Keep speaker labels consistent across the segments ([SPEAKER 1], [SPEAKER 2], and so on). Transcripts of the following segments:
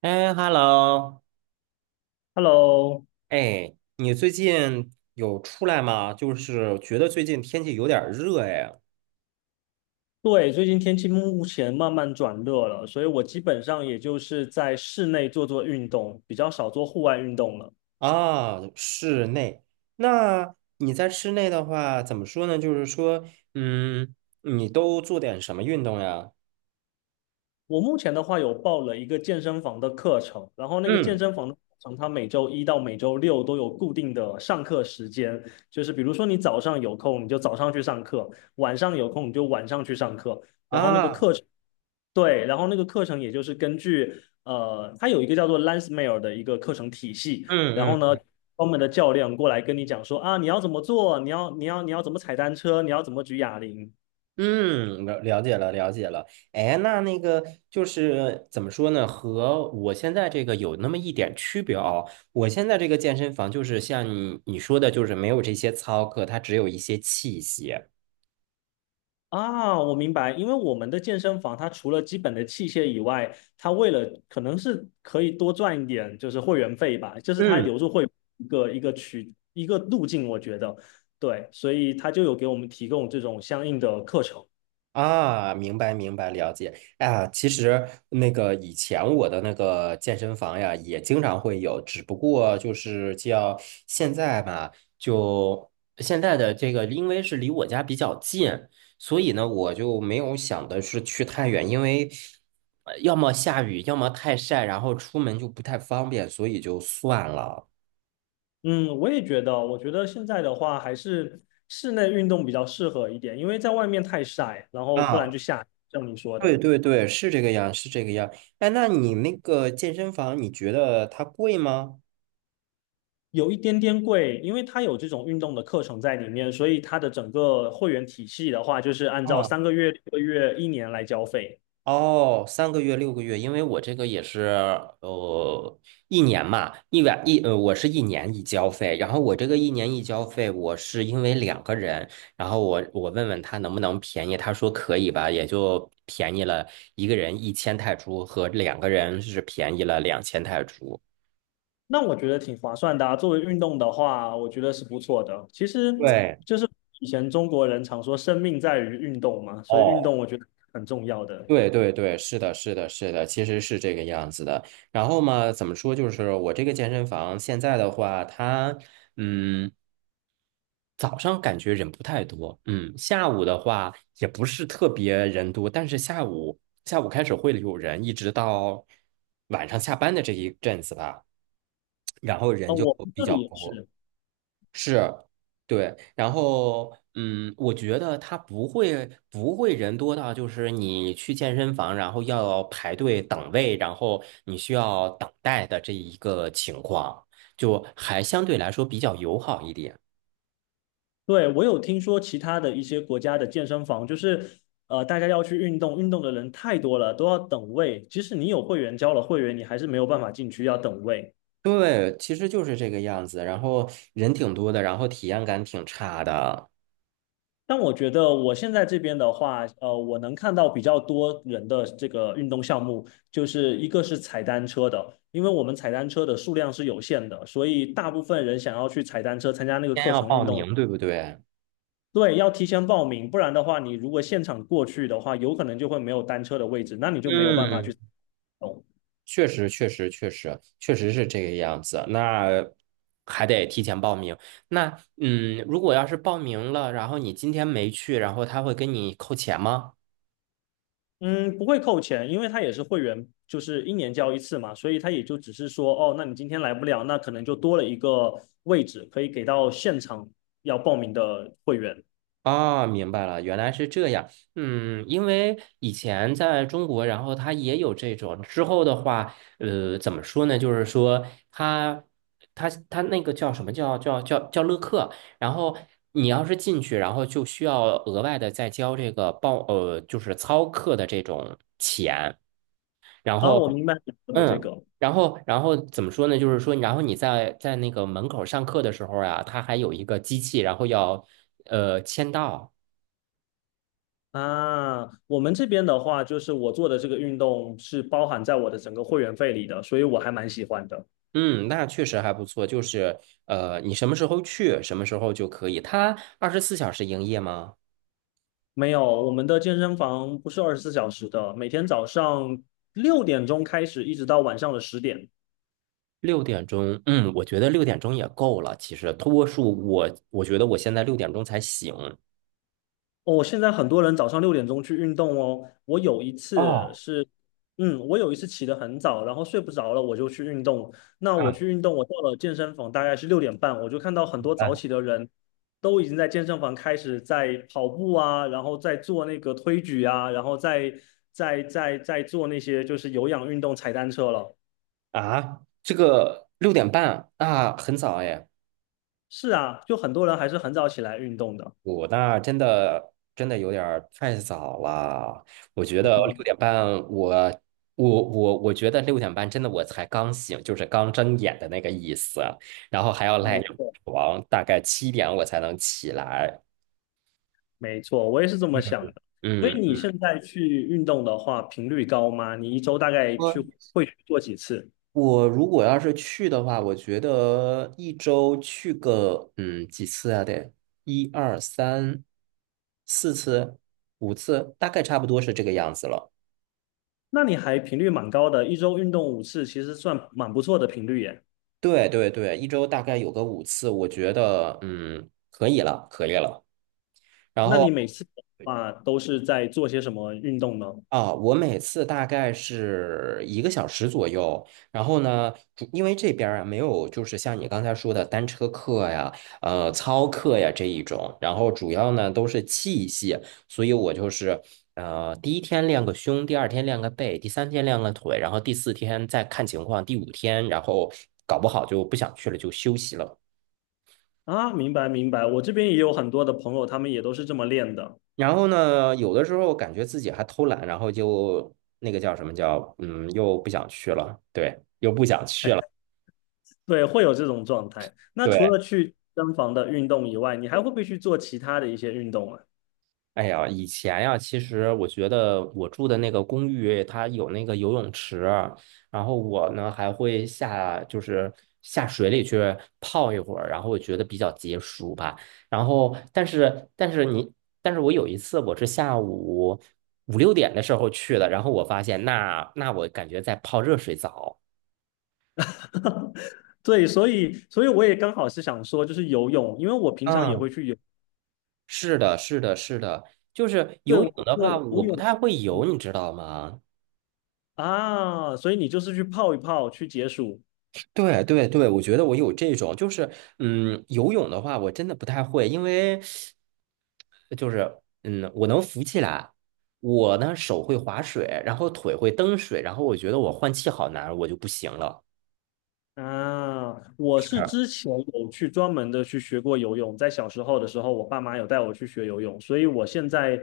[SPEAKER 1] 哎，hello，
[SPEAKER 2] Hello，
[SPEAKER 1] 哎，你最近有出来吗？就是觉得最近天气有点儿热哎。
[SPEAKER 2] 对，最近天气目前慢慢转热了，所以我基本上也就是在室内做做运动，比较少做户外运动了。
[SPEAKER 1] 啊，室内。那你在室内的话，怎么说呢？就是说，嗯，你都做点什么运动呀？
[SPEAKER 2] 我目前的话有报了一个健身房的课程，然后那个健
[SPEAKER 1] 嗯，
[SPEAKER 2] 身房的课程它每周一到每周六都有固定的上课时间，就是比如说你早上有空你就早上去上课，晚上有空你就晚上去上课，然后那个
[SPEAKER 1] 啊，
[SPEAKER 2] 课程。对，然后那个课程也就是根据它有一个叫做 Lansmeyer 的一个课程体系，然
[SPEAKER 1] 嗯
[SPEAKER 2] 后
[SPEAKER 1] 嗯
[SPEAKER 2] 呢，专门的教练过来跟你讲说啊，你要怎么做，你要怎么踩单车，你要怎么举哑铃
[SPEAKER 1] 嗯，了解了，了解了。哎，那那个就是怎么说呢？和我现在这个有那么一点区别哦。我现在这个健身房就是像你说的，就是没有这些操课，它只有一些器械。
[SPEAKER 2] 啊，我明白，因为我们的健身房它除了基本的器械以外，它为了可能是可以多赚一点就是会员费吧，就是它
[SPEAKER 1] 嗯，
[SPEAKER 2] 留住会员一个路径，我觉得对，所以它就有给我们提供这种相应的课程。
[SPEAKER 1] 啊，明白明白，了解。啊，其实那个以前我的那个健身房呀，也经常会有，只不过就是叫现在吧，就现在的这个，因为是离我家比较近，所以呢，我就没有想的是去太远，因为要么下雨，要么太晒，然后出门就不太方便，所以就算了。
[SPEAKER 2] 嗯，我也觉得，我觉得现在的话还是室内运动比较适合一点，因为在外面太晒，然后不然
[SPEAKER 1] 啊，
[SPEAKER 2] 就下雨像你说
[SPEAKER 1] 对
[SPEAKER 2] 的，
[SPEAKER 1] 对对，是这个样，是这个样。哎，那你那个健身房，你觉得它贵吗？
[SPEAKER 2] 有一点点贵，因为它有这种运动的课程在里面，所以它的整个会员体系的话，就是按照
[SPEAKER 1] 啊。
[SPEAKER 2] 3个月、6个月、一年来交费，
[SPEAKER 1] 哦，3个月、6个月，因为我这个也是呃一年嘛，一晚一呃，我是一年一交费，然后我这个一年一交费，我是因为两个人，然后我问问他能不能便宜，他说可以吧，也就便宜了一个人1000泰铢和两个人是便宜了2000泰铢。
[SPEAKER 2] 那我觉得挺划算的啊。作为运动的话，我觉得是不错的。其实
[SPEAKER 1] 对，
[SPEAKER 2] 就是以前中国人常说“生命在于运动”嘛，所以运动
[SPEAKER 1] 哦，
[SPEAKER 2] 我觉得很重要的。
[SPEAKER 1] 对对对，是的，是的，是的，其实是这个样子的。然后嘛，怎么说？就是我这个健身房现在的话，它。嗯，早上感觉人不太多，嗯，下午的话也不是特别人多，但是下午开始会有人，一直到晚上下班的这一阵子吧，然后
[SPEAKER 2] 哦，
[SPEAKER 1] 人就
[SPEAKER 2] 我们这
[SPEAKER 1] 比较
[SPEAKER 2] 里也
[SPEAKER 1] 多，
[SPEAKER 2] 是。
[SPEAKER 1] 是，对，然后我觉得他不会人多到就是你去健身房，然后要排队等位，然后你需要等待的这一个情况，就还相对来说比较友好一点。
[SPEAKER 2] 对，我有听说其他的一些国家的健身房，就是大家要去运动，运动的人太多了，都要等位。即使你有会员交了会员，你还是没有办法进去，要等位。
[SPEAKER 1] 对，其实就是这个样子。然后人挺多的，然后体验感挺差的。
[SPEAKER 2] 但我觉得我现在这边的话，我能看到比较多人的这个运动项目，就是一个是踩单车的，因为我们踩单车的数量是有限的，所以大部分人想要去踩单车参加那个
[SPEAKER 1] 先
[SPEAKER 2] 课
[SPEAKER 1] 要
[SPEAKER 2] 程
[SPEAKER 1] 报
[SPEAKER 2] 运动，
[SPEAKER 1] 名，对不对？
[SPEAKER 2] 对，要提前报名，不然的话，你如果现场过去的话，有可能就会没有单车的位置，那你就没有办法
[SPEAKER 1] 嗯，
[SPEAKER 2] 去哦，
[SPEAKER 1] 确实，确实，确实，确实是这个样子。那还得提前报名。那如果要是报名了，然后你今天没去，然后他会跟你扣钱吗？
[SPEAKER 2] 嗯，不会扣钱，因为他也是会员，就是一年交一次嘛，所以他也就只是说，哦，那你今天来不了，那可能就多了一个位置可以给到现场要报名的会员。
[SPEAKER 1] 啊，明白了，原来是这样。嗯，因为以前在中国，然后他也有这种。之后的话，呃，怎么说呢？就是说他，他那个叫什么叫乐课。然后你要是进去，然后就需要额外的再交这个报，呃，就是操课的这种钱。然
[SPEAKER 2] 啊，我
[SPEAKER 1] 后，
[SPEAKER 2] 明白你说的这
[SPEAKER 1] 嗯。
[SPEAKER 2] 个
[SPEAKER 1] 然后怎么说呢？就是说，然后你在那个门口上课的时候呀啊，他还有一个机器，然后要签到。
[SPEAKER 2] 啊，我们这边的话，就是我做的这个运动是包含在我的整个会员费里的，所以我还蛮喜欢的。
[SPEAKER 1] 嗯，那确实还不错，就是你什么时候去，什么时候就可以。它24小时营业吗？
[SPEAKER 2] 没有，我们的健身房不是24小时的，每天早上六点钟开始，一直到晚上的10点。
[SPEAKER 1] 六点钟，我觉得六点钟也够了。其实多数我觉得我现在六点钟才醒。
[SPEAKER 2] 哦，现在很多人早上六点钟去运动哦。
[SPEAKER 1] 哦，
[SPEAKER 2] 我有一次起得很早，然后睡不着了，我就去运动。那我
[SPEAKER 1] 啊
[SPEAKER 2] 去运动，我到了健身房大概是6点半，我就看到很多
[SPEAKER 1] 嗯，
[SPEAKER 2] 早起的人都已经在健身房开始在跑步啊，然后在做那个推举啊，然后在做那些就是有氧运动、踩单车了。
[SPEAKER 1] 啊，这个六点半啊，很早哎。
[SPEAKER 2] 是啊，就很多人还是很早起来运动的。
[SPEAKER 1] 我那真的真的有点儿太早了，我觉得六点半我，我觉得六点半真的我才刚醒，就是刚睁眼的那个意思，然后还要赖
[SPEAKER 2] 没
[SPEAKER 1] 着
[SPEAKER 2] 错。
[SPEAKER 1] 床，大概7点我才能起来。
[SPEAKER 2] 没错，我也是这么想的。所以
[SPEAKER 1] 嗯，
[SPEAKER 2] 你现在去运动的话，频率高吗？你一周大概去
[SPEAKER 1] 我
[SPEAKER 2] 会去做几次？
[SPEAKER 1] 我如果要是去的话，我觉得一周去个几次啊？得一二三四次，五次，大概差不多是这个样子了。
[SPEAKER 2] 那你还频率蛮高的，一周运动5次，其实算蛮不错的频率耶。
[SPEAKER 1] 对对对，一周大概有个五次，我觉得可以了，可以了。然
[SPEAKER 2] 那你每
[SPEAKER 1] 后
[SPEAKER 2] 次的话都是在做些什么运动呢？
[SPEAKER 1] 啊，我每次大概是1个小时左右。然后呢，因为这边儿啊没有就是像你刚才说的单车课呀、操课呀这一种，然后主要呢都是器械，所以我就是第一天练个胸，第二天练个背，第三天练个腿，然后第四天再看情况，第五天然后搞不好就不想去了就休息了。
[SPEAKER 2] 啊，明白明白，我这边也有很多的朋友，他们也都是这么练的，
[SPEAKER 1] 然后呢，有的时候感觉自己还偷懒，然后就那个叫什么叫，又不想去了，对，又不想去了，
[SPEAKER 2] 对，会有这种状态。那除
[SPEAKER 1] 对。
[SPEAKER 2] 了去健身房的运动以外，你还会不会去做其他的一些运动啊？
[SPEAKER 1] 哎呀，以前呀，其实我觉得我住的那个公寓，它有那个游泳池，然后我呢还会下，就是下水里去泡一会儿，然后我觉得比较解暑吧。然后，但是我有一次我是下午5、6点的时候去的，然后我发现那我感觉在泡热水澡。
[SPEAKER 2] 哈，对，所以我也刚好是想说，就是游泳，因为我平常也会
[SPEAKER 1] 嗯，
[SPEAKER 2] 去游，
[SPEAKER 1] 是的，是的，是的，就是
[SPEAKER 2] 对，
[SPEAKER 1] 游泳
[SPEAKER 2] 我
[SPEAKER 1] 的
[SPEAKER 2] 对
[SPEAKER 1] 话，
[SPEAKER 2] 游
[SPEAKER 1] 我不
[SPEAKER 2] 泳，
[SPEAKER 1] 太会游，
[SPEAKER 2] 嗯
[SPEAKER 1] 你知道吗？
[SPEAKER 2] 啊，所以你就是去泡一泡，去解暑
[SPEAKER 1] 对对对，我觉得我有这种，就是游泳的话，我真的不太会，因为就是我能浮起来，我呢手会划水，然后腿会蹬水，然后我觉得我换气好难，我就不行了。
[SPEAKER 2] 啊。我
[SPEAKER 1] 是
[SPEAKER 2] 是之前有去专门的去学过游泳，在小时候的时候，我爸妈有带我去学游泳，所以我现在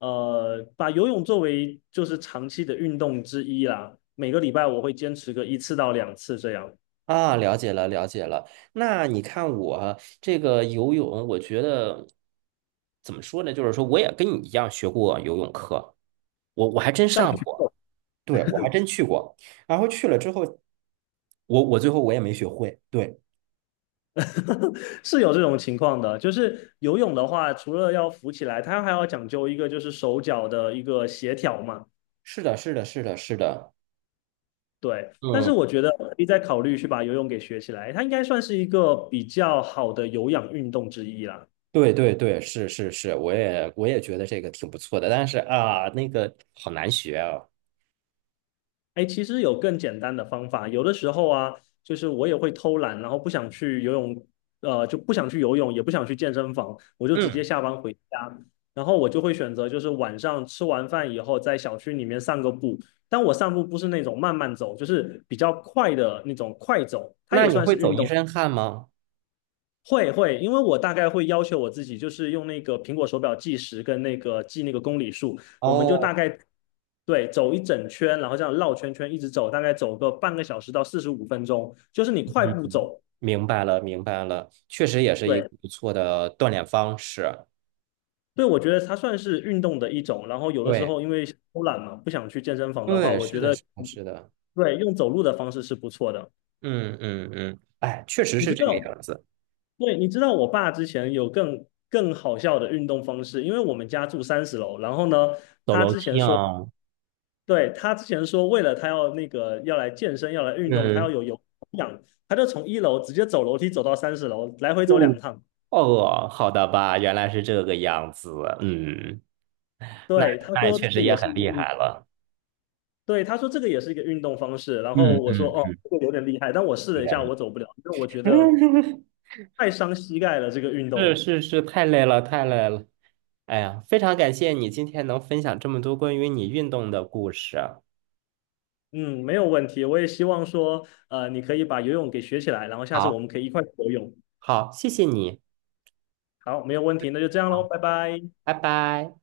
[SPEAKER 2] 把游泳作为就是长期的运动之一啦，每个礼拜我会坚持个1次到2次这样，
[SPEAKER 1] 啊，了解了，了解了。那你看我这个游泳，我觉得怎么说呢？就是说，我也跟你一样学过游泳课。我还真
[SPEAKER 2] 但蛮
[SPEAKER 1] 上
[SPEAKER 2] 久
[SPEAKER 1] 过，对，我还真去过，然后去了之后，我最后我也没学会，对，
[SPEAKER 2] 是有这种情况的，就是游泳的话，除了要浮起来，它还要讲究一个就是手脚的一个协调嘛。
[SPEAKER 1] 是的，是的，是的，是的，
[SPEAKER 2] 对，但是
[SPEAKER 1] 嗯，
[SPEAKER 2] 我觉得可以再考虑去把游泳给学起来，它应该算是一个比较好的有氧运动之一啦。
[SPEAKER 1] 对对对，是是是，我也觉得这个挺不错的，但是啊，那个好难学啊，
[SPEAKER 2] 哎，其实有更简单的方法。有的时候啊，就是我也会偷懒，然后不想去游泳，就不想去游泳，也不想去健身房，我就直接
[SPEAKER 1] 嗯，
[SPEAKER 2] 下班回家。然后我就会选择，就是晚上吃完饭以后，在小区里面散个步。但我散步不是那种慢慢走，就是比较快的那种快走，它
[SPEAKER 1] 那
[SPEAKER 2] 也
[SPEAKER 1] 你
[SPEAKER 2] 算
[SPEAKER 1] 会
[SPEAKER 2] 是
[SPEAKER 1] 走
[SPEAKER 2] 运
[SPEAKER 1] 一
[SPEAKER 2] 动，
[SPEAKER 1] 身汗吗？
[SPEAKER 2] 会会，因为我大概会要求我自己，就是用那个苹果手表计时跟那个记那个公里数，我们就
[SPEAKER 1] 哦，
[SPEAKER 2] 大概对走一整圈，然后这样绕圈圈一直走，大概走个半个小时到45分钟，就是你快
[SPEAKER 1] 嗯，
[SPEAKER 2] 步走。
[SPEAKER 1] 明白了，明白了，确实也是一
[SPEAKER 2] 对
[SPEAKER 1] 个不错的锻炼方式，
[SPEAKER 2] 对，我觉得它算是运动的一种。然后有的时
[SPEAKER 1] 对
[SPEAKER 2] 候因为偷懒嘛，不想去健身房的话，
[SPEAKER 1] 对，
[SPEAKER 2] 我
[SPEAKER 1] 是
[SPEAKER 2] 觉
[SPEAKER 1] 的，
[SPEAKER 2] 得
[SPEAKER 1] 是的，是的，
[SPEAKER 2] 对用走路的方式是不错的。
[SPEAKER 1] 嗯嗯嗯，哎，确实
[SPEAKER 2] 你
[SPEAKER 1] 是
[SPEAKER 2] 知
[SPEAKER 1] 这个
[SPEAKER 2] 道，
[SPEAKER 1] 样子，
[SPEAKER 2] 对，你知道我爸之前有更好笑的运动方式，因为我们家住三十楼，然后呢，
[SPEAKER 1] 走
[SPEAKER 2] 他
[SPEAKER 1] 楼
[SPEAKER 2] 之
[SPEAKER 1] 梯
[SPEAKER 2] 前说。
[SPEAKER 1] 啊，
[SPEAKER 2] 对，他之前说，为了他要那个要来健身，要来运动，他要
[SPEAKER 1] 嗯。
[SPEAKER 2] 有氧，他就从1楼直接走楼梯走到三十楼，来回走
[SPEAKER 1] 不。
[SPEAKER 2] 2趟。
[SPEAKER 1] 哦，好的吧，原来是这个样子。嗯，那
[SPEAKER 2] 对，他
[SPEAKER 1] 那也
[SPEAKER 2] 说这
[SPEAKER 1] 确
[SPEAKER 2] 个
[SPEAKER 1] 实也
[SPEAKER 2] 也是
[SPEAKER 1] 很
[SPEAKER 2] 一个
[SPEAKER 1] 厉
[SPEAKER 2] 运，
[SPEAKER 1] 害了，
[SPEAKER 2] 对，他说这个也是一个运动方式。然后
[SPEAKER 1] 嗯
[SPEAKER 2] 我说
[SPEAKER 1] 嗯，
[SPEAKER 2] 哦，这个有点厉害，但我试
[SPEAKER 1] 有
[SPEAKER 2] 了一
[SPEAKER 1] 点
[SPEAKER 2] 下，
[SPEAKER 1] 厉
[SPEAKER 2] 我走不了，因为我觉
[SPEAKER 1] 害。
[SPEAKER 2] 得 太伤膝盖了这个运
[SPEAKER 1] 是
[SPEAKER 2] 动。
[SPEAKER 1] 是是，太累了，太累了。哎呀，非常感谢你今天能分享这么多关于你运动的故事。
[SPEAKER 2] 嗯，没有问题，我也希望说，你可以把游泳给学起来，然后下次我
[SPEAKER 1] 好，
[SPEAKER 2] 们可以一块去游泳。
[SPEAKER 1] 好，谢谢你。
[SPEAKER 2] 好，没有问题，那就这样喽，
[SPEAKER 1] 好，
[SPEAKER 2] 拜拜。
[SPEAKER 1] 拜拜。